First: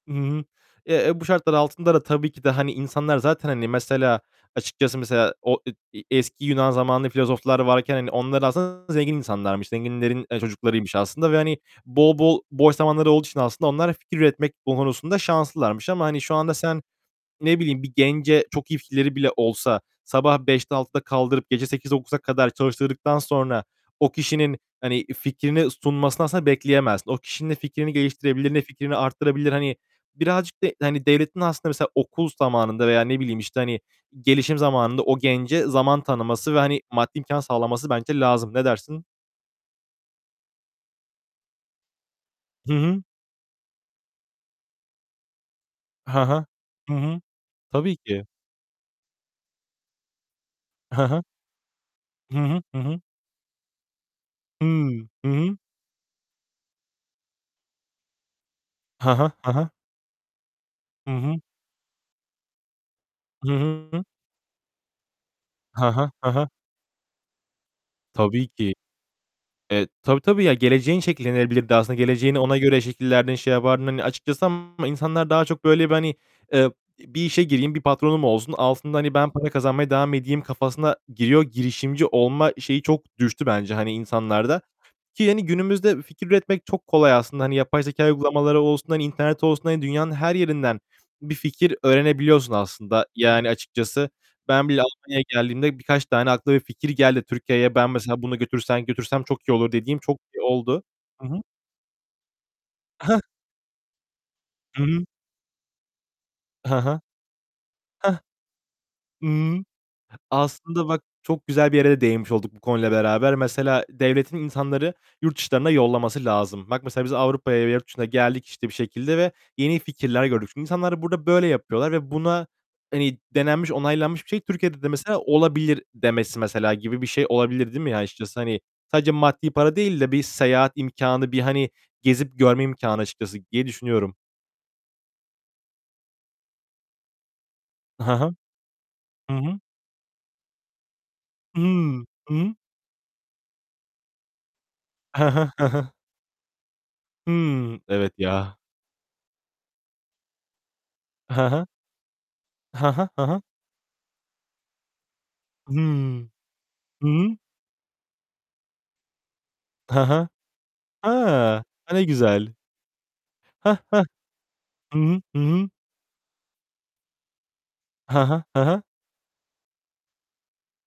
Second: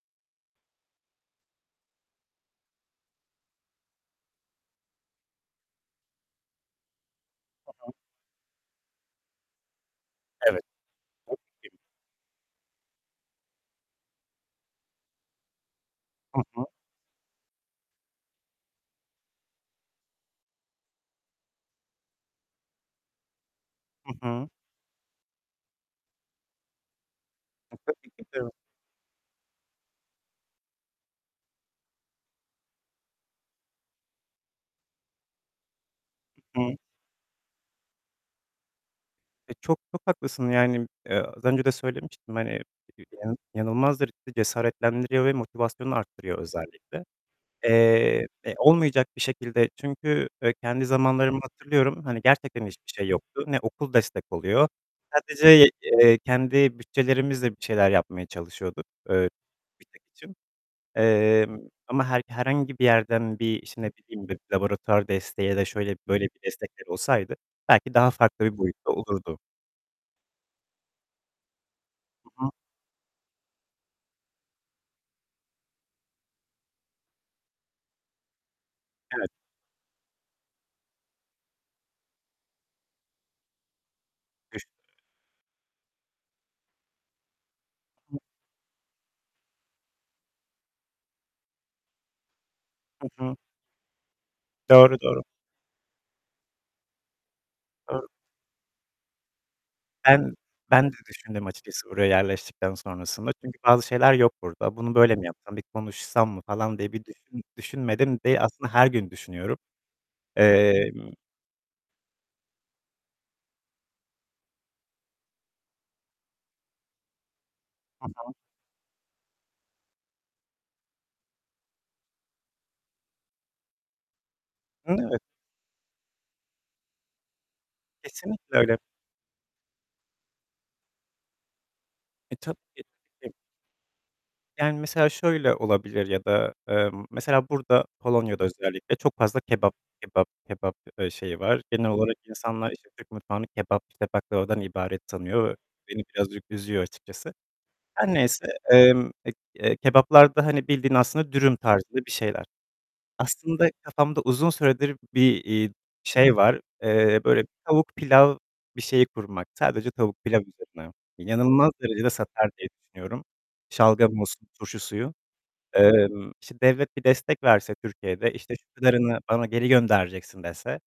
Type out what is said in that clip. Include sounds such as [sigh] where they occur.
Hı hı. Eee, bu şartlar altında da tabii ki de hani insanlar zaten hani mesela, açıkçası mesela, o, e eski Yunan zamanlı filozoflar Hı hı. varken hani onlar aslında zengin insanlarmış. Zenginlerin, eee, Evet. çocuklarıymış aslında ve hani [unintelligible] bol bol, boş zamanları olduğu için aslında onlar fikir üretmek konusunda şanslılarmış ama hani şu Hı anda hı. sen, ne bileyim bir gence çok iyi fikirleri bile olsa, sabah 5.00'te 6.00'da kaldırıp gece 8.00'e - 9.00'a kadar çalıştırdıktan sonra Hı o hı. kişinin hani fikrini sunmasını aslında bekleyemezsin. O kişinin ne fikrini [unintelligible] geliştirebilir, ne fikrini arttırabilir? Hani birazcık da hani devletin aslında mesela, okul zamanında veya ne bileyim işte hani gelişim zamanında o gence zaman tanıması ve Hı hı. hani maddi imkân sağlaması bence lazım. Ne dersin? Eee, çok, çok haklısın yani, eee, az önce de söylemiştim hani, Hı hı. yani, inanılmazdır. Cesaretlendiriyor ve motivasyonu Ha arttırıyor ha. Hı özellikle. hı, tabii ki. Eee, eee, olmayacak bir şekilde çünkü, eee, kendi Hı hı. zamanlarımı hatırlıyorum. Hani Hı hı. gerçekten Hı hiçbir hı. şey yoktu. Ne okul destek oluyor. Hıı, hı hı. Sadece, eee, kendi bütçelerimizle bir şeyler yapmaya çalışıyorduk. Ha ha, ha ha. [unintelligible] Hı hı. Eee, ama her herhangi bir yerden Hı bir, işte ne hı. bileyim, bir laboratuvar desteği ya da Ha şöyle ha, böyle ha bir ha. destekler olsaydı, belki daha farklı Tabii bir ki. boyutta olurdu. Eee, tabii tabii ya. Geleceğin şekillenebilirdi. Aslında Hı geleceğini hı. ona göre şekillerden şey yapardın hani açıkçası ama insanlar daha çok böyle bir hani, eee, bir işe gireyim, bir patronum olsun, altında hani ben Evet. para kazanmaya devam edeyim kafasına giriyor. Girişimci olma şeyi çok düştü bence hani insanlarda. [unintelligible] Ki hani günümüzde fikir üretmek çok kolay aslında. Hani yapay zekâ [unintelligible] uygulamaları olsun, hani internet olsun, hani dünyanın her yerinden bir fikir öğrenebiliyorsun aslında Hı hı. yani açıkçası. Ben bile Doğru, doğru. Almanya'ya geldiğimde birkaç tane aklıma bir fikir geldi Türkiye'ye. Ben Doğru. mesela, bunu götürsem götürsem çok iyi olur dediğim çok Ben, oldu. ben de Hı hı. düşündüm açıkçası oraya yerleştikten Heh. sonrasında, çünkü bazı şeyler yok burada. Hı Bunu hı. böyle mi yapsam? Bir konuşsam mı Hı falan diye hı. bir düşün Heh. düşünmedim de aslında her gün düşünüyorum. Imm. Aslında bak Emm çok güzel bir yere de değinmiş olduk bu konuyla beraber. Mesela, devletin insanları yurt dışlarına yollaması lazım. Bak mesela biz Avrupa'ya ve yurt dışına Hı hı. geldik işte bir şekilde ve yeni fikirler gördük. Şimdi insanlar burada böyle yapıyorlar ve buna hani denenmiş, onaylanmış bir şey, Türkiye'de de Hı, mesela evet. olabilir demesi mesela gibi bir şey olabilir değil mi? Açıkçası Kesinlikle hani öyle. sadece maddi para değil de bir seyahat imkânı, bir hani E, gezip tabii görme ki, imkânı tabii ki. açıkçası diye düşünüyorum. Yani mesela şöyle olabilir ya da, eee, mesela burada, He he. Polonya'da özellikle çok Hı fazla hı. kebap kebap kebap, eee, şeyi Hıı. var. Genel olarak Hı hı. insanlar işte Türk mutfağını kebap, işte baklavadan ibaret He he. tanıyor. He he. Beni birazcık üzüyor açıkçası. Hımm. Her Evet neyse. ya. Emm, eee, e kebaplarda hani bildiğin aslında He dürüm he. tarzında bir şeyler. He he, he he. Aslında kafamda uzun süredir bir, iii, Hımm. şey var. Hı Eee, hı. böyle tavuk pilav bir şeyi kurmak. Sadece He tavuk he. pilav üzerine. He, İnanılmaz a, ne derecede satar güzel. diye düşünüyorum. Heh heh. Şalgam olsun, turşu Hı suyu... hı. Hı hı. Emm, işte devlet bir destek verse He Türkiye'de, he, işte he şu he. kadarını bana geri göndereceksin dese